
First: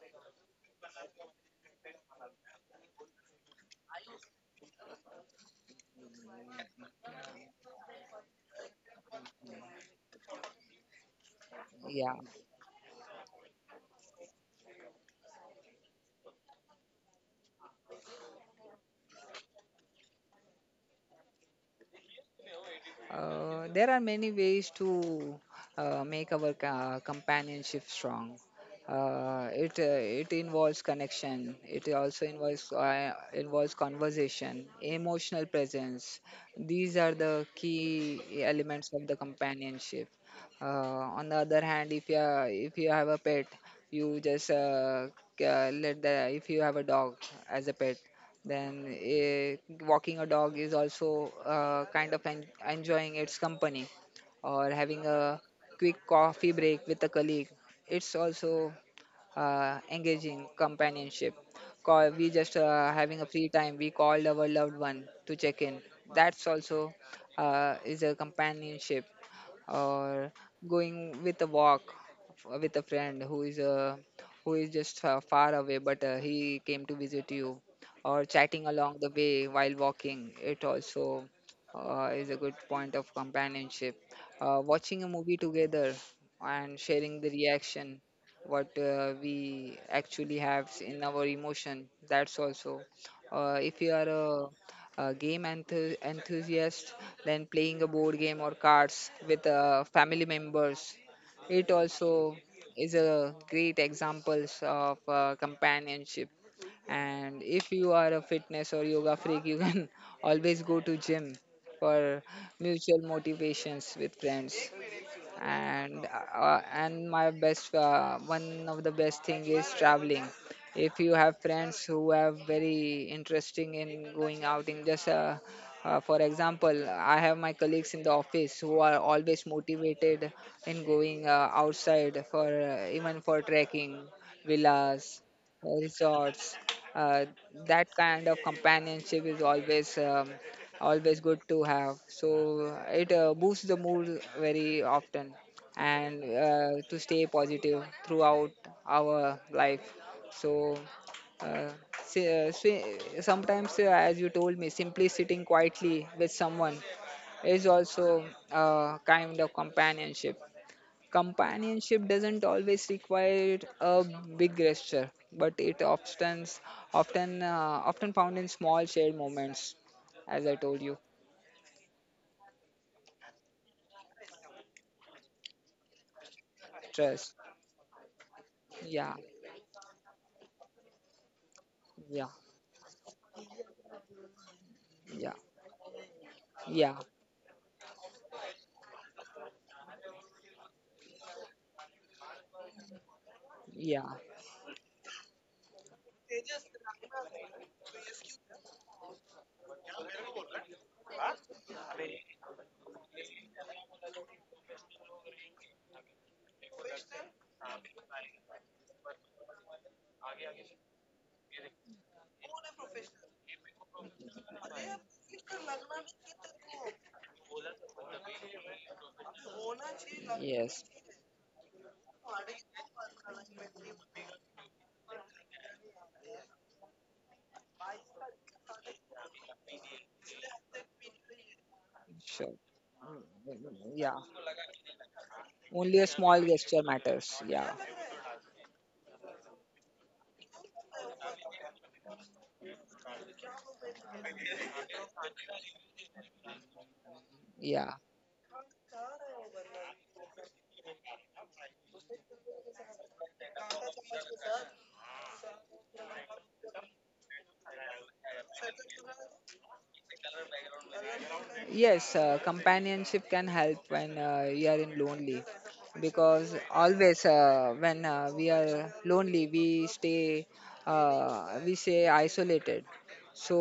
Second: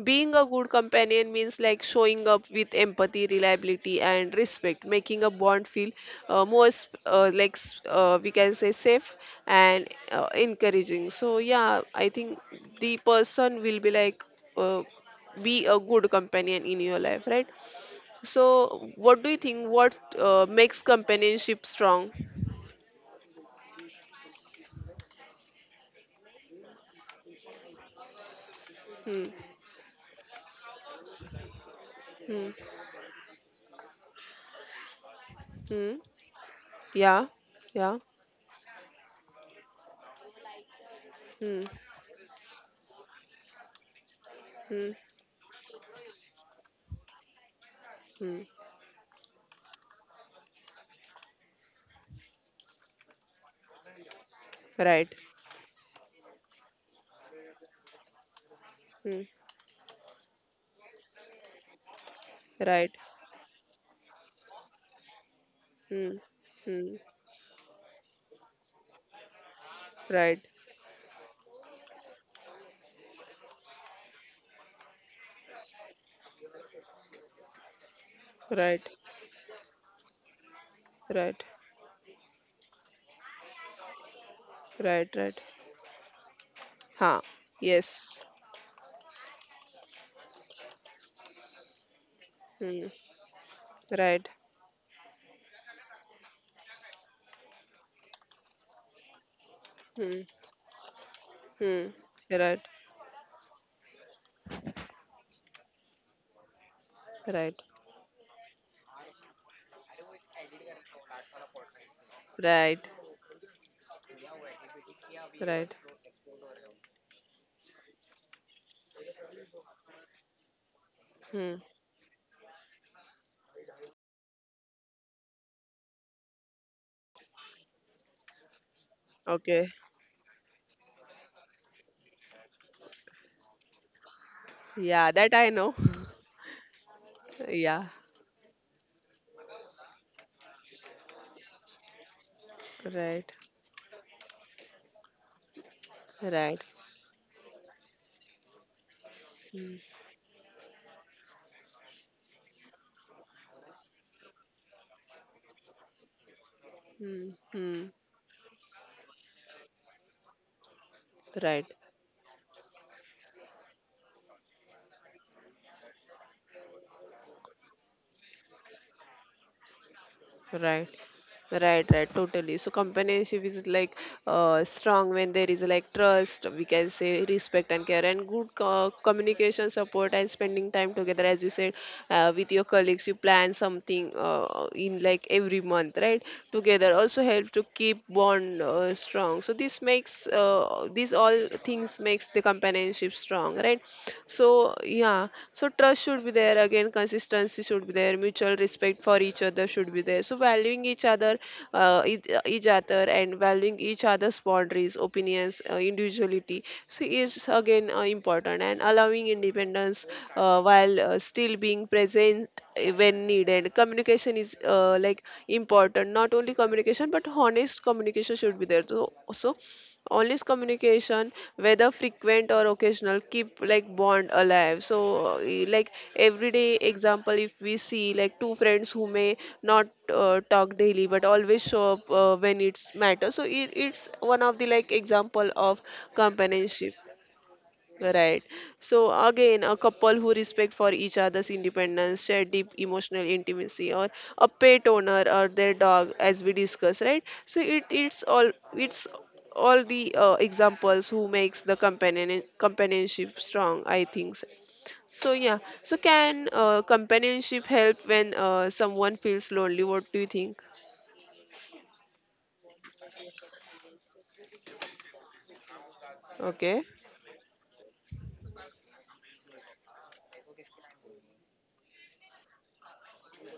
Speaker 1: being a good companion means like showing up with empathy, reliability, and respect, making a bond feel more s- like s- we can say safe and encouraging. So yeah, I
Speaker 2: yeah.
Speaker 1: think the person will be like uh, be a good companion in your life, right? So what do you think? What makes companionship strong?
Speaker 2: There are many ways to make our companionship strong.
Speaker 1: Hmm.
Speaker 2: Uh, it uh, it involves connection. It also
Speaker 1: Hmm.
Speaker 2: involves conversation, emotional
Speaker 1: Hmm.
Speaker 2: presence. These are
Speaker 1: Yeah.
Speaker 2: the key
Speaker 1: Yeah.
Speaker 2: elements of the companionship. On the other
Speaker 1: Hmm.
Speaker 2: hand, if you have a pet, you just
Speaker 1: Hmm.
Speaker 2: let the, if you have a dog as a pet,
Speaker 1: Hmm.
Speaker 2: then, walking a dog is also, kind of enjoying its company, or having
Speaker 1: Right.
Speaker 2: a quick coffee break with a colleague. It's also,
Speaker 1: Hmm.
Speaker 2: engaging companionship. We just,
Speaker 1: Right.
Speaker 2: having a free time. We called our loved one to check in.
Speaker 1: Hmm.
Speaker 2: That's also,
Speaker 1: Hmm.
Speaker 2: is a companionship, or
Speaker 1: Right,
Speaker 2: going with a walk with a friend who is just far away, but he came to visit you, or chatting
Speaker 1: right,
Speaker 2: along the way while walking. It also,
Speaker 1: right,
Speaker 2: is a good point of companionship. Watching a
Speaker 1: right,
Speaker 2: movie
Speaker 1: right.
Speaker 2: together and sharing
Speaker 1: Huh.
Speaker 2: the reaction,
Speaker 1: Yes.
Speaker 2: what we actually have in our emotion, that's also.
Speaker 1: Hmm.
Speaker 2: If you are
Speaker 1: Right.
Speaker 2: a game enthusiast, then playing a board game or cards with family
Speaker 1: Hmm.
Speaker 2: members, it
Speaker 1: Hmm.
Speaker 2: also
Speaker 1: Right.
Speaker 2: is a great examples of companionship. And
Speaker 1: Right.
Speaker 2: if you are a fitness or yoga freak, you can always go to gym for
Speaker 1: Right.
Speaker 2: mutual motivations with friends,
Speaker 1: Right.
Speaker 2: and my best, one of the best thing is traveling, if you have
Speaker 1: Hmm.
Speaker 2: friends who have very interesting in going out in just, for example, I have my colleagues in the office who are always
Speaker 1: Okay.
Speaker 2: motivated in going outside for, even for trekking,
Speaker 1: Yeah,
Speaker 2: villas,
Speaker 1: that I know.
Speaker 2: resorts, uh,
Speaker 1: Yeah.
Speaker 2: that kind of companionship is always good to have, so it
Speaker 1: Right.
Speaker 2: boosts the mood very often, and
Speaker 1: Right.
Speaker 2: to stay positive throughout our life. So, uh, si- uh, si- sometimes, as you told me, simply sitting quietly with someone
Speaker 1: Hmm.
Speaker 2: is
Speaker 1: Hmm.
Speaker 2: also a kind of companionship.
Speaker 1: Right.
Speaker 2: Companionship doesn't always require a big gesture, but it often found in small shared moments, as I told
Speaker 1: Right.
Speaker 2: you.
Speaker 1: Right, right, totally. So companionship is like strong when there is like trust, we can say
Speaker 2: Stress.
Speaker 1: respect and care, and good
Speaker 2: Yeah,
Speaker 1: communication, support, and spending time together. As you said,
Speaker 2: yeah,
Speaker 1: with your colleagues, you plan something in
Speaker 2: yeah,
Speaker 1: like every month, right?
Speaker 2: yeah,
Speaker 1: Together also help to keep bond strong. So this makes these all things makes the companionship strong, right?
Speaker 2: yeah.
Speaker 1: So yeah. So trust should be there again. Consistency should be there. Mutual respect for each other should be there. So valuing each other, each other, and valuing each other's boundaries, opinions, individuality. So is again important, and allowing independence while still being present when needed. Communication is like important. Not only communication, but honest communication should be there. So, so honest
Speaker 2: Yes,
Speaker 1: communication, whether frequent or occasional, keep like bond alive. So like everyday example, if we see like two friends who may not talk daily but always show up
Speaker 2: sure.
Speaker 1: when it's matter,
Speaker 2: Mm,
Speaker 1: so
Speaker 2: mm,
Speaker 1: it,
Speaker 2: mm, yeah.
Speaker 1: it's one of the like example of
Speaker 2: Only a small gesture
Speaker 1: companionship.
Speaker 2: matters. Yeah,
Speaker 1: Right. So again, a couple who respect for each other's independence, share deep emotional intimacy, or a pet owner or their dog, as we discuss, right? So it
Speaker 2: yeah.
Speaker 1: it's all, it's all the examples who makes the companion companionship strong, I think. So. So, yeah. So can companionship help when someone feels lonely? What do you think?
Speaker 2: Yes, companionship can help when you are in lonely, because
Speaker 1: Okay.
Speaker 2: always when we are lonely, we stay isolated. So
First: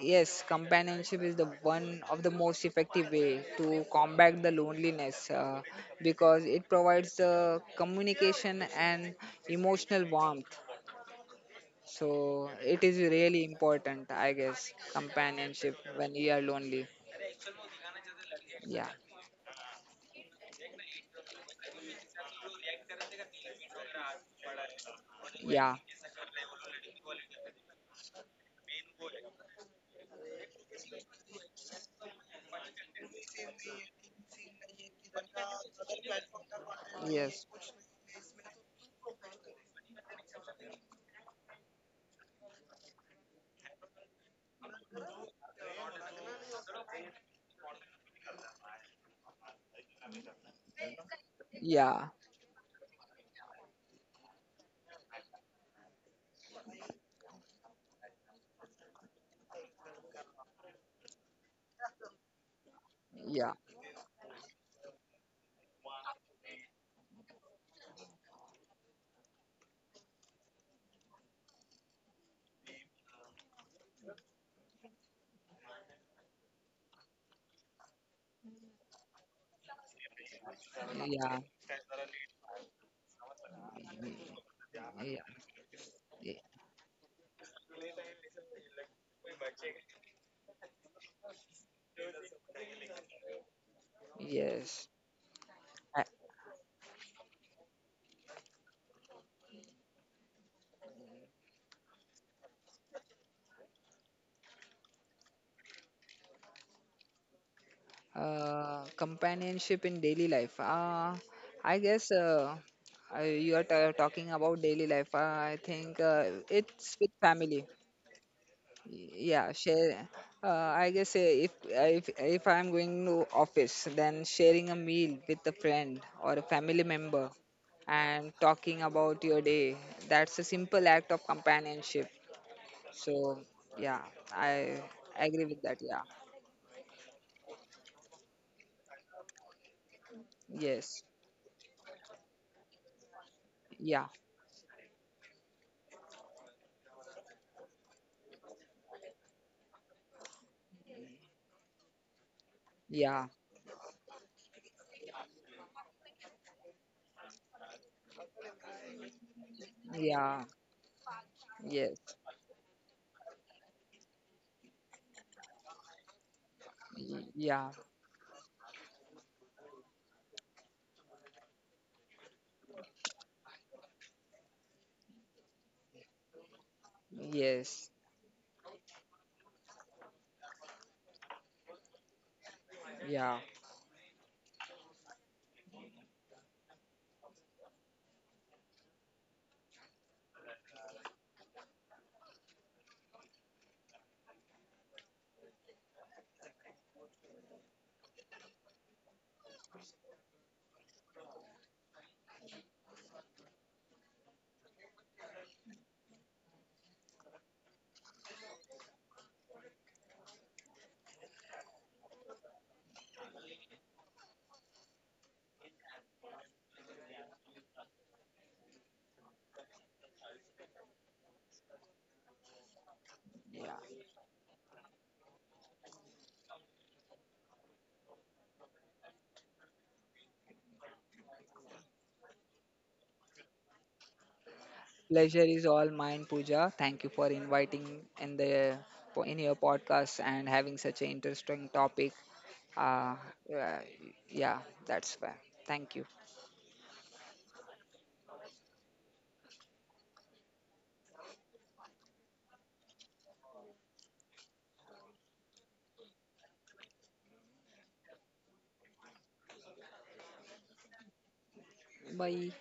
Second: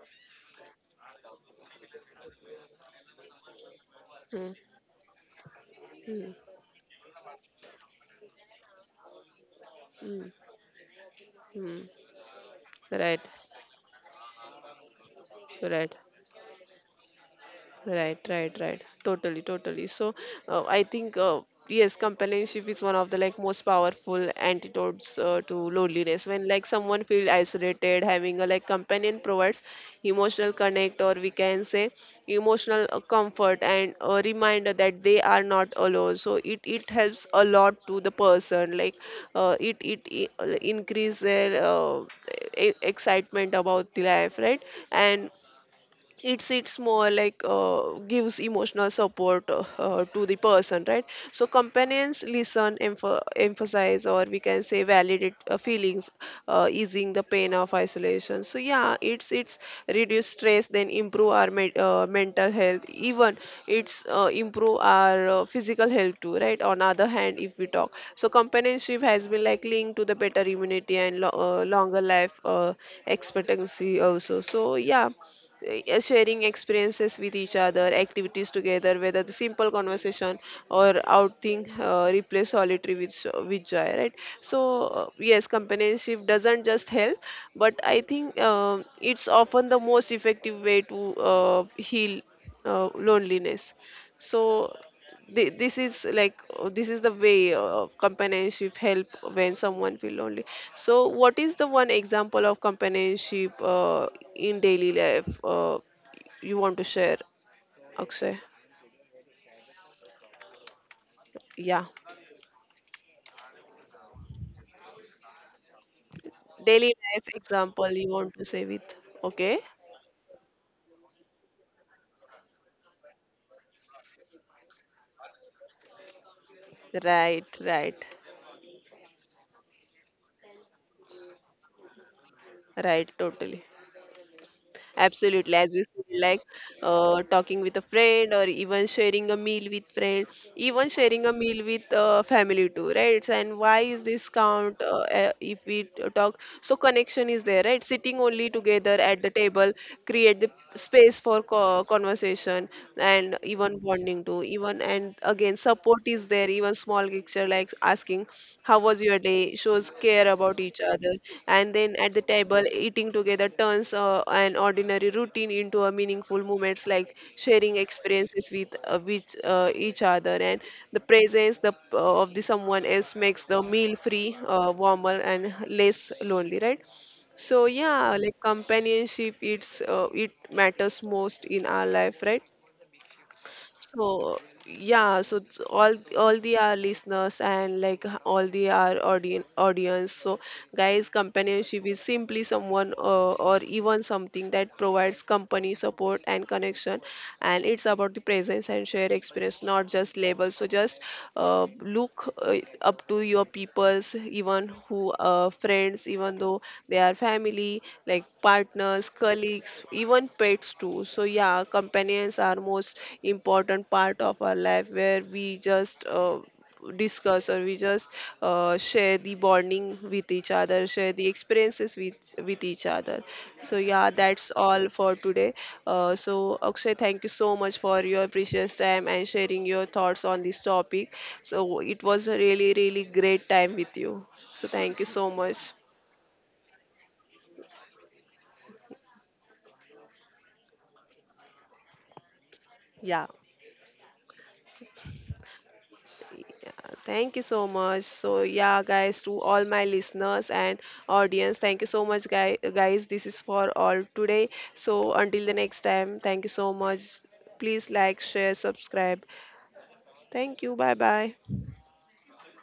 Speaker 2: yes, companionship is the one of the most effective way to combat the
Speaker 1: Mm,
Speaker 2: loneliness, because it provides the communication and emotional
Speaker 1: mm,
Speaker 2: warmth.
Speaker 1: mm.
Speaker 2: So it is
Speaker 1: Right.
Speaker 2: really important, I guess, companionship
Speaker 1: Right.
Speaker 2: when you are lonely.
Speaker 1: Right, right, right.
Speaker 2: Yeah,
Speaker 1: Totally, totally. So, I think yes, companionship is one of the like most powerful antidotes to
Speaker 2: yeah.
Speaker 1: loneliness. When like someone feels isolated, having a like companion provides emotional connect, or we can say emotional comfort and a reminder that they are not alone. So it helps
Speaker 2: Yes.
Speaker 1: a lot to the person. Like it it, it increase their excitement about the life, right? And it's more like gives emotional support to the person, right? So
Speaker 2: Yeah.
Speaker 1: companions listen, emphasize, or we can say validate feelings, easing the pain of isolation. So yeah, it's reduce stress, then improve our mental health. Even
Speaker 2: Yeah.
Speaker 1: it's improve our physical health too, right? On other hand, if we talk, so companionship has been like linked to the better immunity and longer life expectancy also. So yeah, sharing experiences with each other, activities together, whether the simple conversation or
Speaker 2: Yeah.
Speaker 1: outing replace solitary with with joy, right? So
Speaker 2: Yeah.
Speaker 1: yes, companionship
Speaker 2: y-
Speaker 1: doesn't just help, but I think it's often the most effective way to heal loneliness. So
Speaker 2: Yes.
Speaker 1: this
Speaker 2: A-
Speaker 1: is like this is the way of companionship help when someone feel lonely. So what is the one example of companionship in daily life you want to share, Akshay?
Speaker 2: Companionship in daily life. I
Speaker 1: Yeah,
Speaker 2: guess, you are ta talking about daily life. I think,
Speaker 1: daily
Speaker 2: it's with
Speaker 1: life
Speaker 2: family.
Speaker 1: example you want to say with,
Speaker 2: Yeah,
Speaker 1: okay,
Speaker 2: share. I guess, if, if I'm going to office, then sharing a meal with a friend or a family member
Speaker 1: right, right,
Speaker 2: and talking about your day. That's a simple act of companionship.
Speaker 1: right,
Speaker 2: So
Speaker 1: totally.
Speaker 2: yeah, I agree
Speaker 1: Absolutely,
Speaker 2: with
Speaker 1: as
Speaker 2: that.
Speaker 1: you
Speaker 2: Yeah.
Speaker 1: said, like talking with a friend or even sharing a meal with friend, even
Speaker 2: Yes.
Speaker 1: sharing a meal with family too, right? And why
Speaker 2: Yeah.
Speaker 1: is this count if we talk? So connection is there, right? Sitting only together at the table create the space for conversation
Speaker 2: Yeah.
Speaker 1: and even bonding too, even, and again support is there, even small gesture like asking how was your day shows care
Speaker 2: Yeah.
Speaker 1: about each other. And
Speaker 2: Yes.
Speaker 1: then at the table eating together turns an ordinary routine into a meaningful moments, like
Speaker 2: Yeah.
Speaker 1: sharing experiences with which each other, and the presence of the someone else makes the meal free warmer and less lonely, right? So
Speaker 2: Yes.
Speaker 1: yeah, like companionship, it's it matters most in our life, right?
Speaker 2: Yeah.
Speaker 1: So yeah, so it's all the our listeners and like all the our audience. So guys, companionship is simply someone or even something that provides company, support, and connection, and it's about the presence and shared experience, not just labels. So just look up to your peoples, even who friends, even though they are family, like partners, colleagues, even pets too. So yeah, companions are most important part of our life where we just discuss, or we just share the bonding with each other, share the experiences with each other.
Speaker 2: Yeah.
Speaker 1: So yeah, that's all for today. So Akshay, thank you so much for your precious time and sharing your thoughts on this topic. So it was a really really great time with you. So thank you so
Speaker 2: Pleasure is
Speaker 1: much.
Speaker 2: all mine, Pooja. Thank you for inviting in the in your podcast and having such an interesting topic. Uh,
Speaker 1: Yeah.
Speaker 2: uh yeah, that's fair. Thank you.
Speaker 1: Thank you so much. So yeah, guys, to all my listeners and audience, thank you so much, guys. Guys, this is for all today. So until the next time, thank you so much. Please like, share, subscribe. Thank you. Bye bye.
Speaker 2: Bye.